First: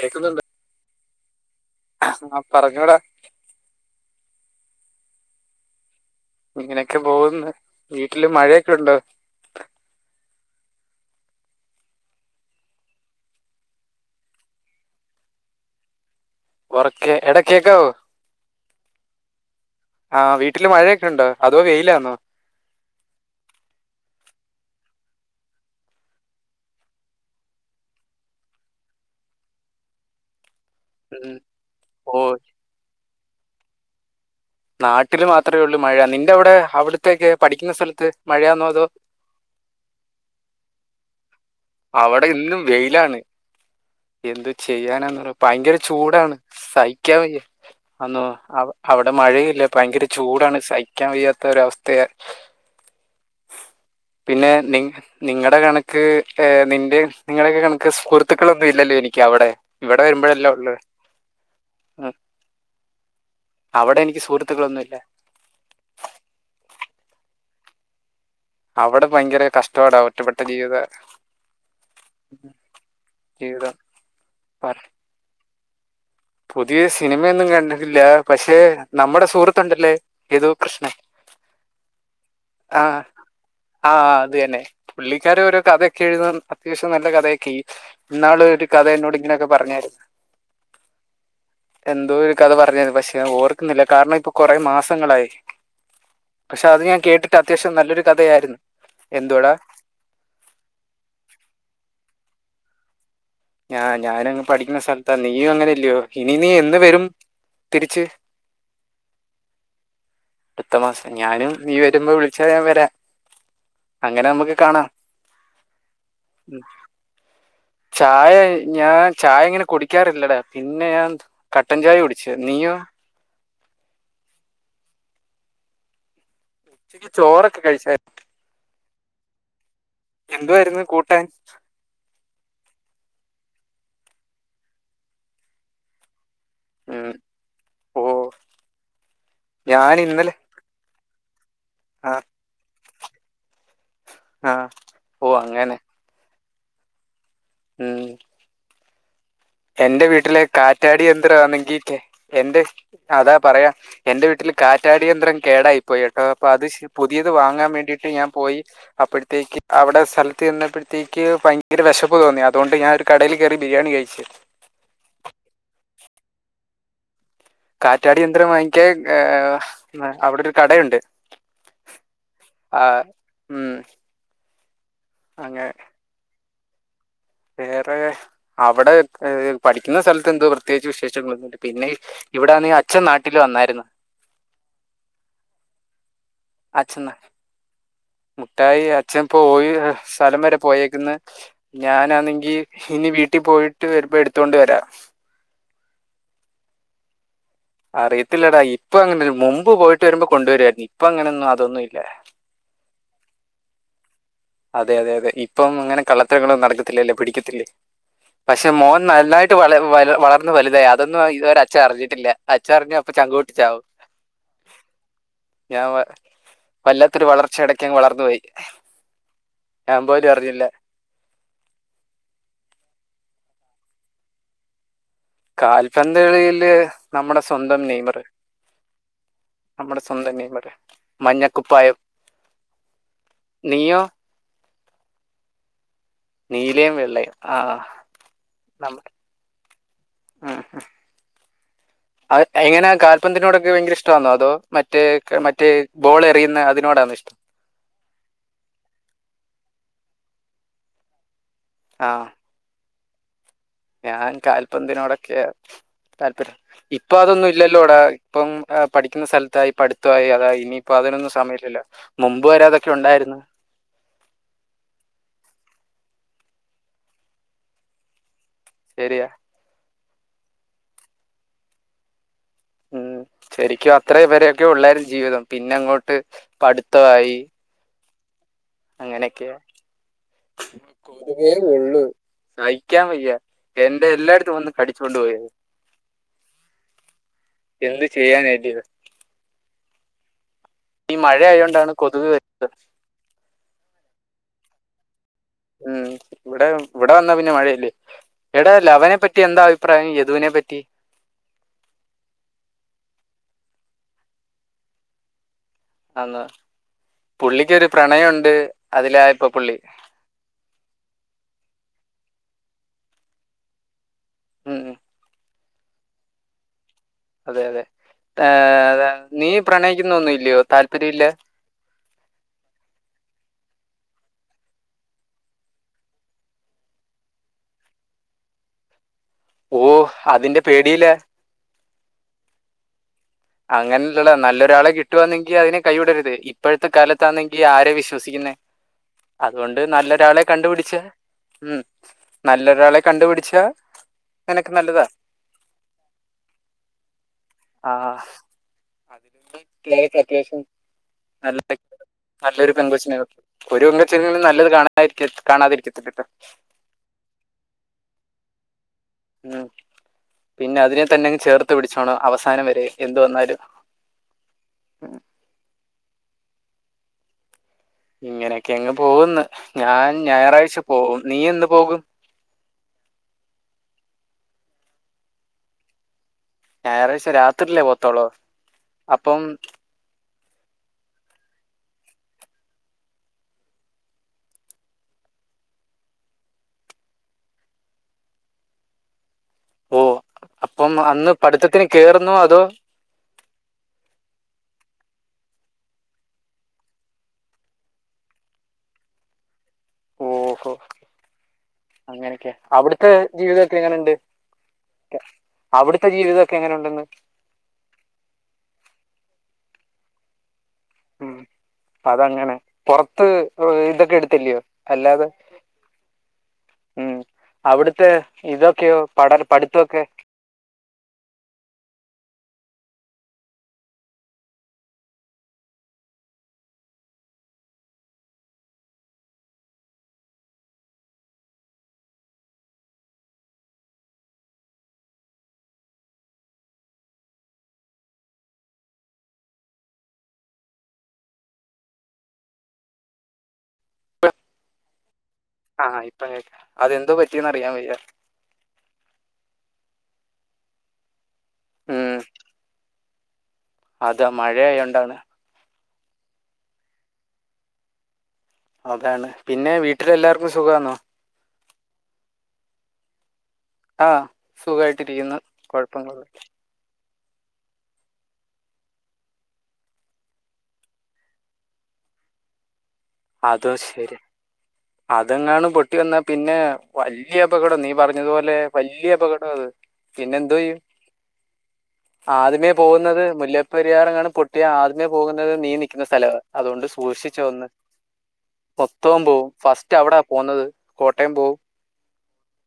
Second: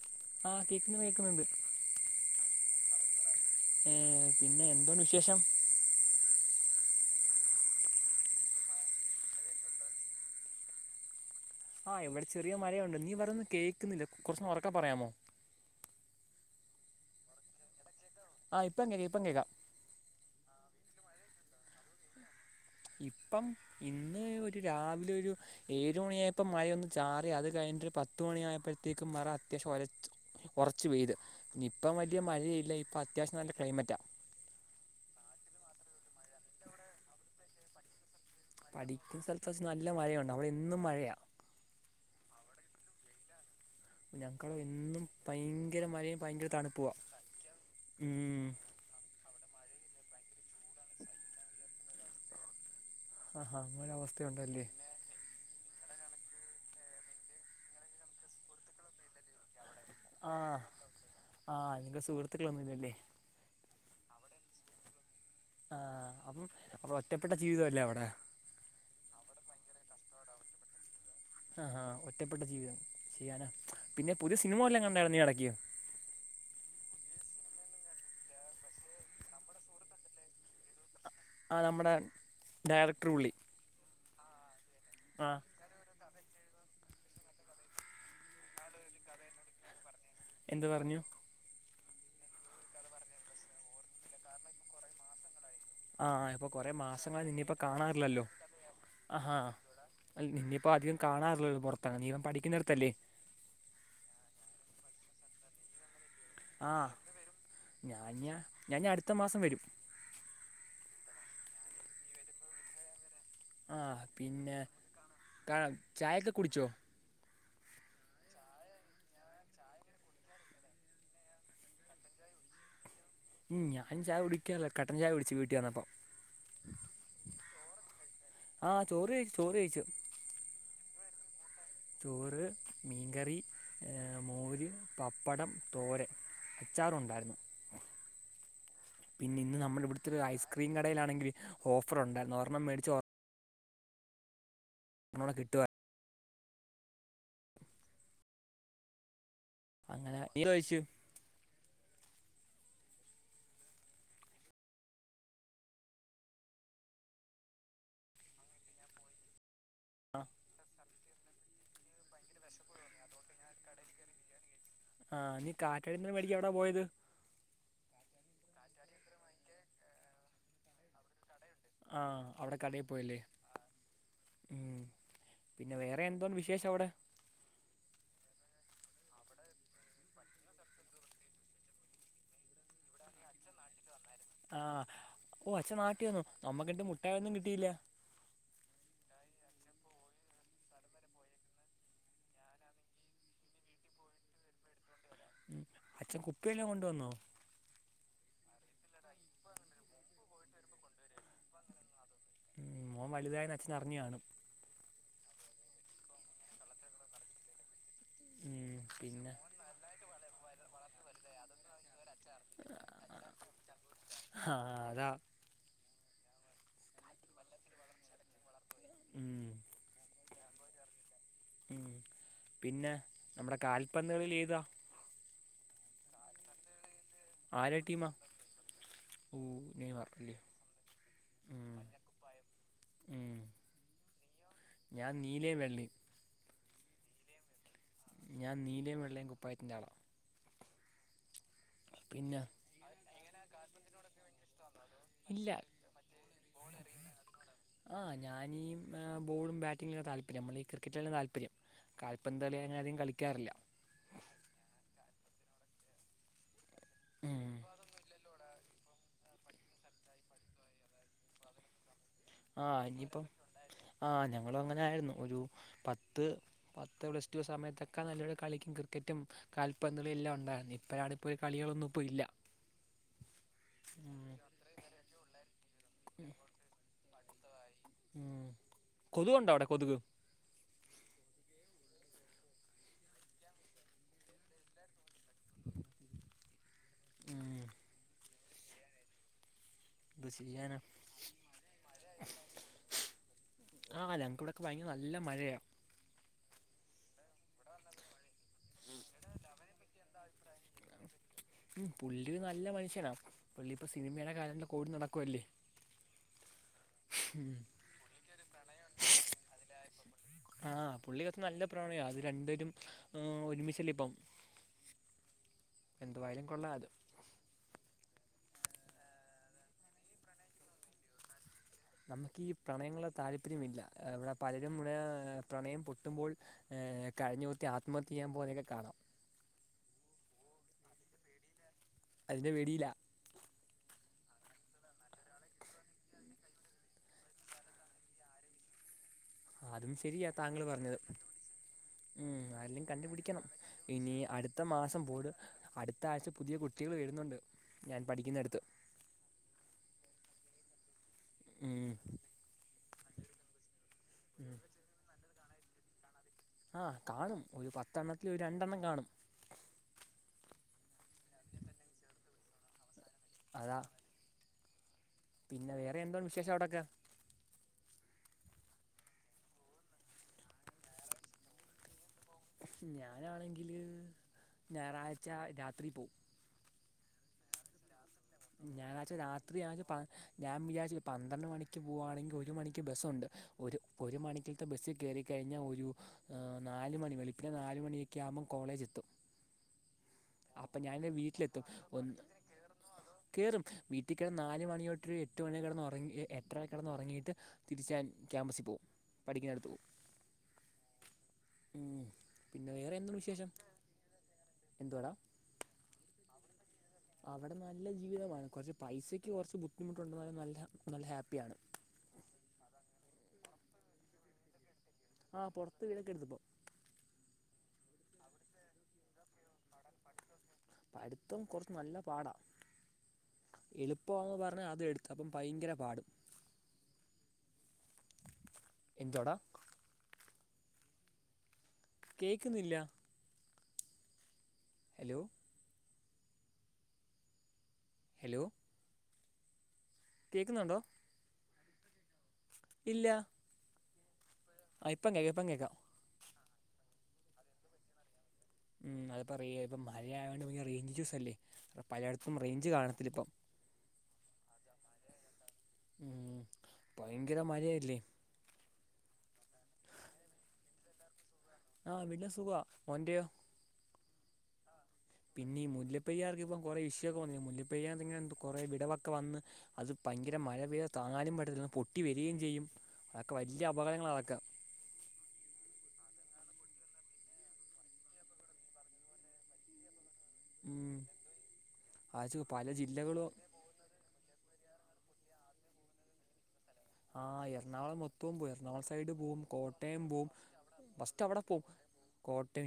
കേക്ക്ന്ന് - ആഹ് കേക്ന്ന് കേക്ക്ന്ന്ണ്ട് ആഹ് പറഞ്ഞോ ടാ ഏഹ് പിന്നെ എന്തൊണ്ട് വിശേഷം ഇങ്ങനെക്കെ പോകുന്ന് വീട്ടില് മഴയൊക്കെ ഉണ്ടോ ആഹ് ഇവിടെ ചെറിയ മഴയുണ്ട് നീ പറീന്ന് കേക്ക്ന്നില്ല കൊറച്ചൊന്നെ ഒറക്കെ പറയാമോ ഒറക്കെ എടാ കേക്കാവോ ആ ഇപ്പം കേക്കാം ഇപ്പം കേക്കാം ആവീട്ടില് മഴൊക്കെണ്ടോഅതോ വെയിൽ ആന്നോ ഇപ്പം ഇന്ന് ഒരു രാവിലെ ഒരു ഏഴു മണിആയപ്പോ മഴയൊന്ന് ചാറി അത് കഴിഞ്ഞിട്ട് പത്ത്മണിയ ആയപ്പഴത്തേക്കും മറ അത്യാവശ്യം ഒലച്ചു കുറച്ച് പെയ്ത് ഉം. ഇനി ഇപ്പം ഓ വലിയ മഴയില്ല ഇപ്പൊ അത്യാവശ്യം നല്ല ക്ലൈമറ്റാ നാട്ടിൽ മാത്രേഉള്ളൂ മഴ നിന്റെ അവിടെ അവിടുത്തെക്കെ പഠിക്കുന്ന സ്ഥലത്ത് മഴയാണോ അതോ പഠിക്കുന്ന സ്ഥലത്ത് വെച്ച് നല്ല മഴയുണ്ട് അവിടെ എന്നും മഴയാ അവിടെ ഇന്നും വെയിലാണ് എന്തു ഞങ്ങക്കവിടെ എന്നും ചെയ്യാനാന്ന് ഭയങ്കര മഴയും ചൂടാണ് ഭയങ്കര തണുപ്പുവാ സഹിക്കാൻ വയ്യ അന്നോ ഉം ആവോ അവിടെ മഴയില്ല ഭയങ്കര ചൂടാണ് സഹിക്കാൻ വയ്യാത്ത ഒരവസ്ഥയ ആഹാ അങ്ങനെ പിന്നെ അവസ്ഥയുണ്ടല്ലേ നി നിങ്ങടെ കണക്ക് നിന്റെ നിങ്ങളൊക്കെ കണക്ക് സുഹൃത്തുക്കളൊന്നും ഇല്ലല്ലോ എനിക്ക് അവിടെ ഇവിടെ വരുമ്പോഴല്ല ആഹ് ഉള്ളു ആ നിനക്ക് ആ, സുഹൃത്തുക്കൾ ഒന്നും ഇല്ലല്ലേ അവിടെ എനിക്ക് സുഹൃത്തുക്കളൊന്നുല്ല ആ അപ്പം അ ഒറ്റപ്പെട്ട ജീവിതല്ലേ അവിടെ അവിടെ ഭയങ്കര കഷ്ടാടാ ഒറ്റപ്പെട്ട ജീവിത ആ ആ ഒറ്റപ്പെട്ട ജീവിതം ചെയ്യാനാ ജീവിതം പിന്നെ പുരു സിനിമ വല്ലോം പറ- കണ്ടത് നീ ഇറക്കിയോ പുതിയ സിനിമയൊന്നും കണ്ടില്ല പക്ഷേ നമ്മുടെ സുഹൃത്തുണ്ടല്ലേ ഏതു കൃഷ്ണൻ ആ നമ്മുടെ ആഹ് ഡയറക്ടർ പുള്ളി ആഹ് അതന്നെ പുള്ളിക്കാര ആഹ് ഓരോ കഥ കെ എഴുതും അത്യാവശ്യം നല്ല കഥയൊക്കെയ് ഇന്നാള് ഒരു കഥ എന്നോട് ഇങ്ങനെയൊക്കെ പറഞ്ഞായിരുന്നു എന്ത് പറഞ്ഞു എന്തോ ഒരു കഥ പറഞ്ഞത് പക്ഷെ ഓർക്കുന്നില്ല കാരണം ഇപ്പൊ കുറെ മാസങ്ങളായി ആ ഇപ്പൊ പക്ഷെ കൊറെ അത് ഞാൻ മാസങ്ങളായി കേട്ടിട്ട് ഇനിയിപ്പോ അത്യാവശ്യം നല്ലൊരു കാണാറില്ലല്ലോ കഥയായിരുന്നു ആഹാ എന്തോടാ അ നിന്നയിപ്പോ അധികം കാണാറില്ലല്ലോ പുറത്തങ്ങി നീ അവിടെ പഠിക്കുന്നിടത്തല്ലേ ആഹ് ഞാനങ്ങ് പഠിക്കുന്ന സ്ഥലത്താ നീയും അങ്ങനെയല്ലയോ ഇനി നീ എന്ന് ആഹ് വരും തിരിച്ച് ഞാനിഞ്ഞാ ഞാനിഞ്ഞി അടുത്ത മാസം വരും അടുത്ത മാസം ഞാനും നീ വരുമ്പോ വിളിച്ചഞൻ വരാ ആ പിന്നെ ക ചായൊക്കെ ഉം. കുടിച്ചോ ചായ ഞാൻ ചായ അ ങ്ങനെ കുടിക്കാറില്ലടാ പിന്നെ ഞാൻ കട്ടൻചായ കുടിച്ച് നിയോ ഉ ഞൻ ചായ കുടിക്കാറില്ല കട്ടൻ ചായ കുടിച്ച് വീട്ടിൽ വന്നപ്പോൾ ഉച്ചയ്ക്ക് ചോറൊക്കെ കഴിച്ചായിരുന്നു ആ ചോർ ചോർ കഴിച്ചു എന്തുവായിരുന്നു കൂട്ടാൻ ചോറ് മീൻകറി മോര് പപ്പടം തോരൻ അച്ചാറും ഉം. ഉണ്ടായിരുന്നു ഓ പിന്നെ ഇന്ന് ഞാൻ നമ്മളിവിടുത്തെ ഒരു ഇന്നലെ ഐസ്ക്രീം കടയിലാണെങ്കിൽ ആ ഓഫർുണ്ടായിരുന്നു ഒരെണ്ണം മേടിച്ചു വന്നു ആഹ ഒരണം കൂടി കിട്ടുവയിരുന്നെങ്കിൽ ഉ എന്റെ അങ്ങനെ വീട്ടിലെ നീ ചോദിച്ചു കാറ്റാടി യന്ത്രമാണെങ്കിൽ എന്റെ അതാ പറയാം എന്റെ വീട്ടിൽ കാറ്റാട യന്ത്രം കേടായിപ്പോയി കേട്ടോ അപ്പൊ അത് പുതിയത് വാങ്ങാൻ വേണ്ടിട്ട് ഞാൻ പോയി അപ്പോഴത്തേക്കും അവിടെ ആ സ്ഥലത്ത് നിന്നപ്പോഴത്തേക്ക് ഭയങ്കര വിശപ്പ് തോന്നി അതുകൊണ്ട് ഞാനൊ ഒരു കടയിൽ കയറി ബിരിയാണി കഴിച്ചു ആഹ് കാറ്റാടി യന്ത്രംമേടിക്കാൻ ആണ് എവിടെ പോയത് കാറ്റാടി യന്ത്രം വാങ്ങിക്കാൻ ഏഹ് അവിടെ ഒരു കടുണ്ട് ആഹ അവിടെ കടയിൽ പോയല്ലേ ഉം, ഉ അങ്ങനെ പിന്നെ വേറെ എന്തോ വിശേഷം വിശേഷം അവിടെ വേറെ അവിടെ പഠിക്കുന്ന സ്ഥലത്ത് എന്തോ പ്രത്യേകിച്ച് വിശേഷങ്ങൾ ഒന്നും മില്ല പിന്നെ ഇവിടെ അന്നേ അച്ഛൻ നാട്ടില് വന്നായിരുന്നു ആഹ് ഓഅച്ഛൻ നാട്ടിൽ വന്നോ നമ്മക്കുള്ള അച്ഛൻ മിട്ടായി ഒന്നും കിട്ടിയില്ല മുട്ടായി അച്ഛൻ പോയി ഇപ്പോ സ്ഥലം വരെ പോയേക്കന്ന് ഞാനാണെങ്കിൽ ഇനി വീട്ടിൽ പോയിട്ട് വരുമ്പോൾ എടുത്തോണ്ട് വരാ ഉം അച്ഛൻ കുപ്പിയെല്ലാം കൊണ്ടുവന്നോ അറിയത്തില്ലേടാ ഇപ്പ അങ്ങനെ മുമ്പ് പോയിട്ട് വരുമ്പോൾ കൊണ്ടുവരുരുന്നു ഇപ്പൊ അങ്ങനെന്നും അതൊന്നുമല്ലേ മോൻ വലുതായി അച്ഛൻ അറിഞ്ഞ കാണും അതെ അതെ അതെ ഇപ്പോ അങ്ങനെ കള്ളത്തരങ്ങളും നടക്കത്തില്ല അല്ലേ പിടിക്കത്തില്ലേ പക്ഷെ ഉം, മോൻ പിന്നെ നന്നായിട്ട് വളർന്നു വലുതായി അതൊന്നുംഇതുവരെ അച്ഛൻ അറിഞ്ഞിട്ടില്ല അച്ഛൻ അറിഞ്ഞാൽ അപ്പോ ചങ്ക് പൊട്ടി ചാവും ആഹ അതാ ഞാൻ വല്ലാത്തൊരു വളർച്ച ഇടക്കങ്ങ് വളർന്നു പോയി ഉം ഞാൻ പോലും അറിഞ്ഞില്ല ഉം പിന്നെ നമ്മുടെ കാൽപന്തുകളിൽ ഏതാ കാൽപന്ത് കളിയിൽ നമ്മുടെ ആരെ സ്വന്തം ടീമാ നെയ്മറ് ഓ നമ്മുടെ നെയ്മർ സ്വന്തം അല്ലയോ നെയ്മർ മഞ്ഞക്കുപ്പായം ഉ നിയോ ഞാൻ നീലിയം വെള്ളി നീലയും വെള്ളയും ആ ഞാൻ നീലയും നമ്മ- വെള്ളയും കുപ്പായത്തിന്റെ ആളാണ് ഉം പിന്നെ അ എങ്ങനെ കാൽപ്പതിനോടൊക്കെ ഭയങ്കര ഇഷ്ടമാണോ അതോ മറ്റേ ഇല്ല മറ്റേ ബോൾ എറിയുന്ന അതിനോടാണോ ഇഷ്ടം ആ ഞാനീ ബോളും ബാറ്റിങ്ങുംക്കെ താല്പര്യം നമ്മൾ ഈ ക്രിക്കറ്റിലാം താല്പര്യം ആ കാൽപ്പന്തളി അങ്ങനെ ആധികം കളിക്കാറില്ല ഞാൻ കാൽപന്തിനതിനോടൊക്കെ താല്പര്യം ഇപ്പൊ അതൊന്നും ഉം ഇല്ലല്ലോ അടാ ഇപ്പം പഠിക്കുന്ന സ്ഥലത്തായി പഠിത്തമായി അത ഇനിയിപ്പോ അതിനൊന്നും സമയല്ലില്ല ആഹ ഇനിയിപ്പം ആ് ഞങ്ങള അങ്ങനെ ആരുന്നു ഒരു പത്ത് പത്ത് പ്ലസ് ടു സമയത്തൊക്കെ ഒക്കെ നല്ലൊരു കളിക്കും ക്രിക്കറ്റും ശരിയാ കാൽപന്തളും എല്ലാം ഉണ്ടായിരുന്നു ഇപ്പോഴാണ് പോയി കളികളൊന്നും പോയി ഇല്ല ഉം. ശരിക്കും ഉം അത്രയും പേരൊക്കെ ഉള്ളേരും ജീവിതം പിന്നെ അങ്ങോട്ട് പഠിത്തമായി ഉം [unintelligible] അങ്ങനെയൊക്കെയ കൊതുകുണ്ടോ അവിടെ കൊതുക് ഒരു പേ ഉള്ളു സഹിക്കാൻ വയ്യ എന്റെ എല്ലായിടത്തും വന്ന് കടിച്ചൊണ്ട്ു പോോയത് ഉം എന്ത് ചെയ്യൻേണ്ടിയത് ന്ത് ചെയ്യാനാ ഈ മഴയതോണ്ടാണ് കൊതുക് വരുന്നത് ആഹ് ഞക്കൂടെക്ക ഭയങ്കര നല്ല മഴയാണ് ഉം ഇവിടെ ഇവിടെ വന്നാ പിന്നെ മഴയല്ലേ ഇവിടെ ലവനെപ്പറ്റി എന്താ അഭിപ്രായം യദുവിനെ പറ്റി ഉം പുള്ളി നല്ല മനുഷ്യനാ പുള്ളി ഇപ്പൊ സിനിമയുടെ കാലയല്ല ഓടി നടക്കുവല്ലേ അ പുള്ളിക്കൊരു പ്രണയംുണ്ട് അതിലാ ഇപ്പൊ പുള്ളി ആഹ പുള്ളിക്കൊക്കെ നല്ല പ്രണയ അത് രണ്ടേരും ഒരുമിിച്ചല്ലേ ഇപ്പം ഉം് ഉ [unintelligible] എന്തുായാലും കൊള്ളാ അതും അതെ അതെ ഏ നീ പ്രണയിക്കുന്നൊന്നും ഇല്ലയോ താല്പര്യം ഇില്ല നമുക്ക്ീഈ പ്രണയങ്ങളെ താല്പര്യമില്ല ഇവിടെ പലരും ഇവിടെ പ്രണയം പൊട്ടുമ്പോൾ ഏഹ് കഴിഞ്ഞ കുത്തി ആത്മഹത്യ ചെയാൻ പോവുന്നയൊക്കെ കാണാം ഓ അതിന്റെ പേടില്ലേ അതിന്റെ പേടിയില അങ്ങനെയല്ലടാ നല്ലൊരാളെ കിട്ടുവാന്നെങ്കി അതിനെ കൈവിടരുത് ഇപ്പോഴത്തെ കാലത്താന്നെങ്കി ആര വിശ്വസിക്കുന്നേ അതുകൊണ്ട് അതും ശരിയാ നല്ലൊരാളെ താങ്കൾ പറഞ്ഞത് കണ്ടുപിടിച്ചേ ഉം ആരെലും കണ്ടുപിടിക്കണം ഇനി അടുത്ത നിനക്ക് മാസം നല്ലതാ പോട് അടുത്ത ആഴ്ച പുതിയ കുട്ടി കുട്ടികൾ വരുന്നുണ്ട് ഞാൻ പഠിക്കുന്നടുത്ത് അതിലക് കെ അത്യാവശ്യം നല്ല ടെക് ഉം നല്ലൊരു പെങ്കച്ചിന ഒരു പെങ്കൊച്ച് എങ്കിലും ഉം നല്ലത് കാണാതിരിക്ക പകാണാതിരിക്കത്തിലട്ടോ അ കാണും ഒരു പത്തെണ്ണത്തി ഒരു രണ്ടെണ്ണം കാണും ഉം പിന്നെ അതിനെ തന്നെ അങ്ങ് ചേർത്ത് പിടിച്ചോണം അവസാനം വരെ എന്തുവന്നാലും അതാ പിന്നെ വേറെ എന്തോ വിശേഷം അവിടൊക്ക ഇങ്ങനെയൊക്കെ അങ്ങ് പോകന്ന് ഞാൻ ഞായറാഴ്ച പോകും നീ എന്ന് പോകും ഞാനാണെങ്കിൽ ഞായറാഴ്ച രാത്രി പേവും ഞായറാഴ്ച രാത്രില്ലേ പോ ഞായറാഴ്ച രാത്രി ആകെ പ ഞാൻ വിചാരിച്ചു പന്ത്രണ്ട് മണിക്ക് പോകയാണെങ്കിൽ ഒരു മണിക്ക് ബസ്സുണ്ട് ഒരു ഒരു മണിക്ക് ബസ്സിൽ കയറിക്കഴിഞ്ഞാൽ ഒരു നാല് മണി വെളുപ്പിന് നാല് മണിയൊക്കെ ആവുമ്പോം കോളേജ് എത്തും ഓ അപ്പം അന്ന് പഠിത്തത്തിന് കയറുന്നോ അതോ കേറും വീട്ടിൽ കിടന്ന് നാലു മണി തൊട്ട് എട്ട് മണി വരെ കിടന്നുറങ്ങി എ എട്ടര വരെ കിടന്നുറങ്ങിയിട്ട് തിരിച്ചൻ ക്യാമ്പസിൽ പോവും പഠിക്കുന്നടുത്ത് പോവും ഓഹോ അങ്ങനൊക്കെ പിന്നെ വേറെ അവിടുത്തെ എന്താണ് വിശേഷം ജീവിതൊക്കെ എങ്ങനെ ഉണ്ട് എന്തുവാടാ അവിടുത്തെ ജീവിതം ഒക്കെ എങ്ങനെ ഉണ്ടെന്ന് അവിടെ നല്ല ജീവിതമാണ് കുറച്ച് പൈസയ്ക്ക് കുറച്ച് ബുദ്ധിമുട്ടുണ്ടെന്നാലും നല്ല നല്ല ഹാപ്പിയാണ് അത് അങ്ങനെ പൊറത്ത് വീടൊക്കെ എടുത്തില്ലയോ അല്ലാതെ ആഹ് പൊറത്ത് വീടൊക്കെ എടുത്തിപ്പോ ഉം അവിടുത്തെ ഇതൊക്കെയോ പഠനം പഠിത്തൊക്കെ- പഠിത്തം കൊറച്ച് നല്ല പാടാ എളുപ്പവാന്ന് പറഞ്ഞാ അത് എടുത്ത അപ്പം ഭയങ്കര പാട് എന്തുവാടാ കേക്കുന്നില്ല ഹലോ ഹലോ കേൾക്കുന്നുണ്ടോ ഇല്ല ആഹ് ഇപ്പം കേക്കാം ഇപ്പം കേക്കാം ആഹ് ഇപ്പം കേക്കാം അതെന്തോ പറ്റിന്ന് അറിയാൻ വയ്യ ഉം അതു പറയുവായിരുന്നു മഴയയാേണ്ട് നമുക്ക് റേയിഞ്ച് ഇഷൂസ് അല്ലേ ഉം പലയിടത്തും റേഞ്ച് കാണത്തില ഇപ്പം ആഹ് മഴയായോണ്ടാണ് ഉം ഭയങ്കര മഴായല്ലേ അതാണ് പിന്നെ വീട്ടിലെല്ലാവർക്കും സുഖം ആന്നോ ആഹ് പിന്നെ സുഖവാ ഓന്റയോ ആഹ് സുഖമായിട്ടിരിക്കുന്നു കൊഴപ്പങ്ങളൊന്നുയില്ല കൊറേ ഇഷ്യൂ ഒക്കെ വന്ന് മുല്ലപ്പെരിയാർ ഇങ്ങനെ എന്തോ കുറെ വിടവോക്കെ വന്ന് അത് ഭയങ്കര മഴ പെയ്താ താങ്ങാനും പറ്റത്തില്ല പൊട്ടി വരികയും ചെയ്യും അതൊക്കെ വലിയ അതും അപകടങ്ങളാണ് ശരിയാ അതൊക്കെ അതെങ്ങാണ് പൊട്ടി വന്ന പിന്നെ വല്ലിയ അപകടം നീ പറഞ്ഞതുപോലെ വല്ലിയ അപകടം അത് പിന്നെ എന്തോ ചെയ്യും ഉം. അത് പല ആദ്യമേ പോകുന്നത് ജില്ലകളും മുല്ല- ല്ല പെരിയാർ എങ്ങാനും പൊട്ടിയ ആദ്യമേ പോകുന്നത് നീ നിക്കുന്ന സ്ഥലവ അതുകൊണ്ട് സൂ- ആഹ് എറണാകുളം മൊത്തവും പോയി [unintelligible] ന്ന് നാൻ സൈഡ് മൊത്തവും പോവും ഫസ്റ്റ് കോട്ടയം അവിടാ പോവും പോന്നത് ഫസ്റ്റ് കോട്ടയം അവിടെ പോവും കോട്ടയം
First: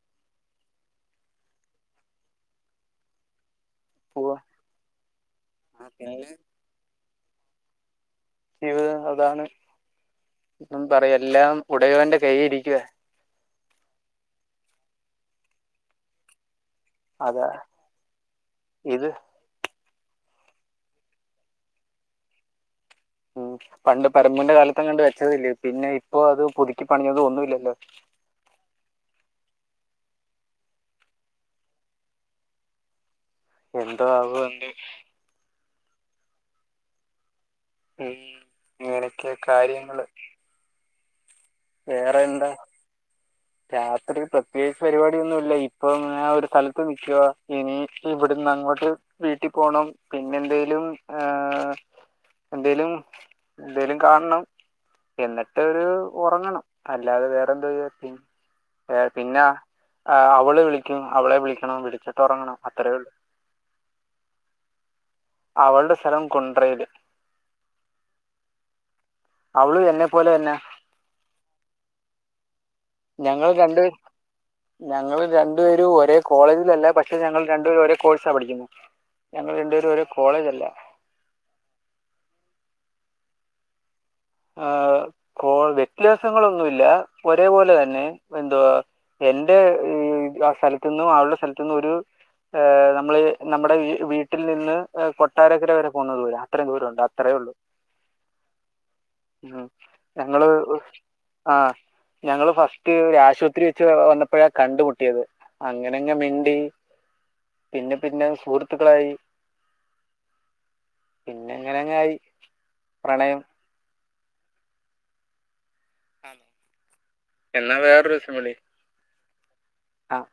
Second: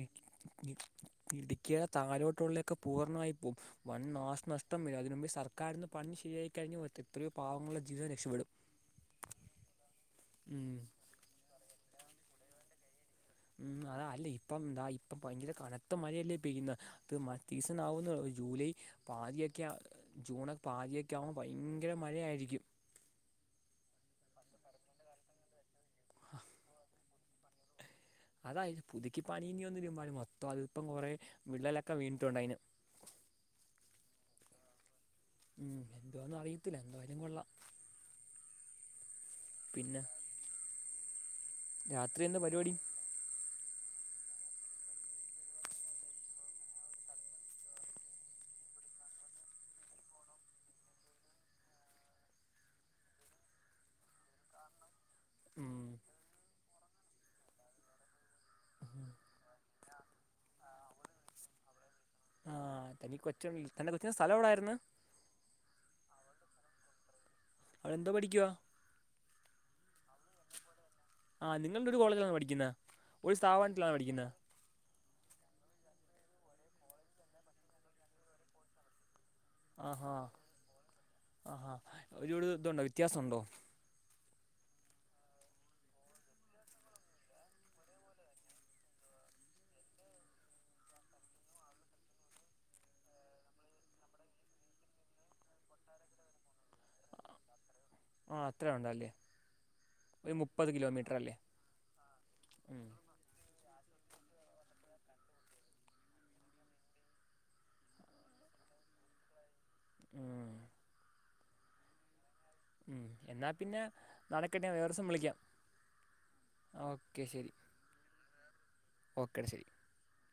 ഇടുക്കിയുടെ താഴൊട്ട് ഉള്ളിലൊക്കെ പൂർണ്ണമായി പോവും വൻ പോവാ നാശനഷ്ടം വരും അതിന് മുമ്പേ സർക്കാരി ആ, നിന്ന് ഫണ്ട് പിന്നെ ശരിയായി കഴിഞ് എത്രയോ പാവങ്ങളുടെ ജീവിതം രക്ഷപ്പെടും ജീവിതം അതാണ് ഉം പറയാ എല്ലാം ഉടയവന്റെ കൈയ്യിൽ ഇരിക്കുവ ഉം അതാ അല്ല ഇപ്പം ഇതാ ഇപ്പ ഭയങ്കര കനത്ത മഴയല്ലേ പെയ്യുന്നെ ഇത് മറ്റ് അതാ സീസൺ ആകുന്നേയുള്ളൂ ജൂലൈ ഇത് പാതിയൊക്കെ ജൂണെ- പാതിയൊക്കെ ആകുമ്പോ ഭയങ്കര മഴയായിരിക്കും ഉം പണ്ട് പരമൂന്റെ കാലതാങ്ങാണ്ട് വെച്ചതല്ലിയോ പിന്നെ ഇപ്പൊ അത് പുതുക്കി പണിഞ്ഞത് ഒന്നുമില്ലല്ലോ അതായത് പുതുക്കി പണിഞ്ഞി വരുമ്പും മൊത്തം അതി ഇപ്പം കുറേ വിള്ളലൊക്കെ വീണിട്ടുണ്ടെയിന് എന്തോ ആവോ എന്ന് [unintelligible] ഉം എന്തുവാന്ന് അറിയത്തില്ല എന്തുവായാലും കൊള്ളാം ഉം ഇങ്ങനൊക്കെയാ പിന്നെ കാര്യങ്ങള് വേറെ എന്താ [inaudible] രാത്രി പ്രത്യേകിച്ച് പരിപാടിയൊന്നും ഇല്ല ഇപ്പൊ ഒരു സ്ഥലത്ത് നിൽക്കുവ ഇനി ഇവിടുന്ന് അങ്ങോട്ട്- വീട്ടിപോണം പിന്നെന്തേലും ഏ- എന്തേലും എന്തേലും കാണണം എന്നിട്ട് ഉം ഒറങ്ങണം അല്ലാതെ വേറെന്തോത് [unintelligible] ചെയ്യും ഏ പിന്നെ അവള് വിളിക്കും അവളെ വിളിക്കണം വിളിച്ചിട്ട് ഒറങ്ങണം അത്രേയുള്ളൂ തന്റെ കൊച്ചിന്റെ സ്ഥലെവിടെയായിരുന്ന് അവളുടെ സ്ഥലം കുണ്ടറേല് അവളെന്തോ പഠിക്കുവാ അവളും എന്നെ പോലെ തന്നയ ആ നിങ്ങള് രണ്ടും ഒരു കോളേജിലാണോ പഠിക്കുന്നെ ഞങ്ങൾ രണ്ട്പേര് ഞങ്ങൾ രണ്ടു പേരും ഒരേ കോളേജിലല്ല പക്ഷെ ഞങ്ങൾ രണ്ടു പേരും ഒരേ കോഴ്സാ പഠിക്കുന്നെ ഞങ്ങൾ രണ്ട് പേരും ഒരേ ആഹാ കോളേജെല്ല ആഹാ ഒരുപട് ഇതുണ്ടോ വ്യത്യാസുണ്ടോ ആ കോ വ്യത്യാസങ്ങളൊന്നുമില്ല ഒരേപോലെ തന്നെ എന്തുവാ എന്റെ ആ സ്ഥലത്തുന്നും അവളുടെ സ്ഥലത്തുന്നും ഒരു ഹ് നമ്മൾ നമ്മുടെ വീട്ടിൽ നിന്ന് കൊട്ടാരക്കര വരെ പോന്ന ദൂര അത്രയും ദൂരം ഉണ്ട് അത്രേ ഉള്ളു ആ അത്ര ഉണ്ടല്ലേ ഉ ഒരു ഞങ്ങള് മുപ്പത് കിലോമീറ്റർ അല്ലേ ആ ഞങ്ങള് ഉം, ഫസ്റ്റൊരു ആശുപത്രി വെച്ച് വന്ന ഇപ്പോഴാ കണ്ടമുട്ടിയത് അങ്ങനെങ്ങ് മിണ്ടി പിന്നെ പിന്നെ സുഹൃത്തുക്കളായി ഉം പിന്നെ അങ്ങെനെങ്ങായി ഉം എന്നാൽ പിന്നെ നടക്കെട്ടെ ഞാൻ വേറേസം വിളിക്കാം ആ എന്നാ വേറൊരുദിവസം വിളി ഓക്കെ ഡാ ശരി ആഹ്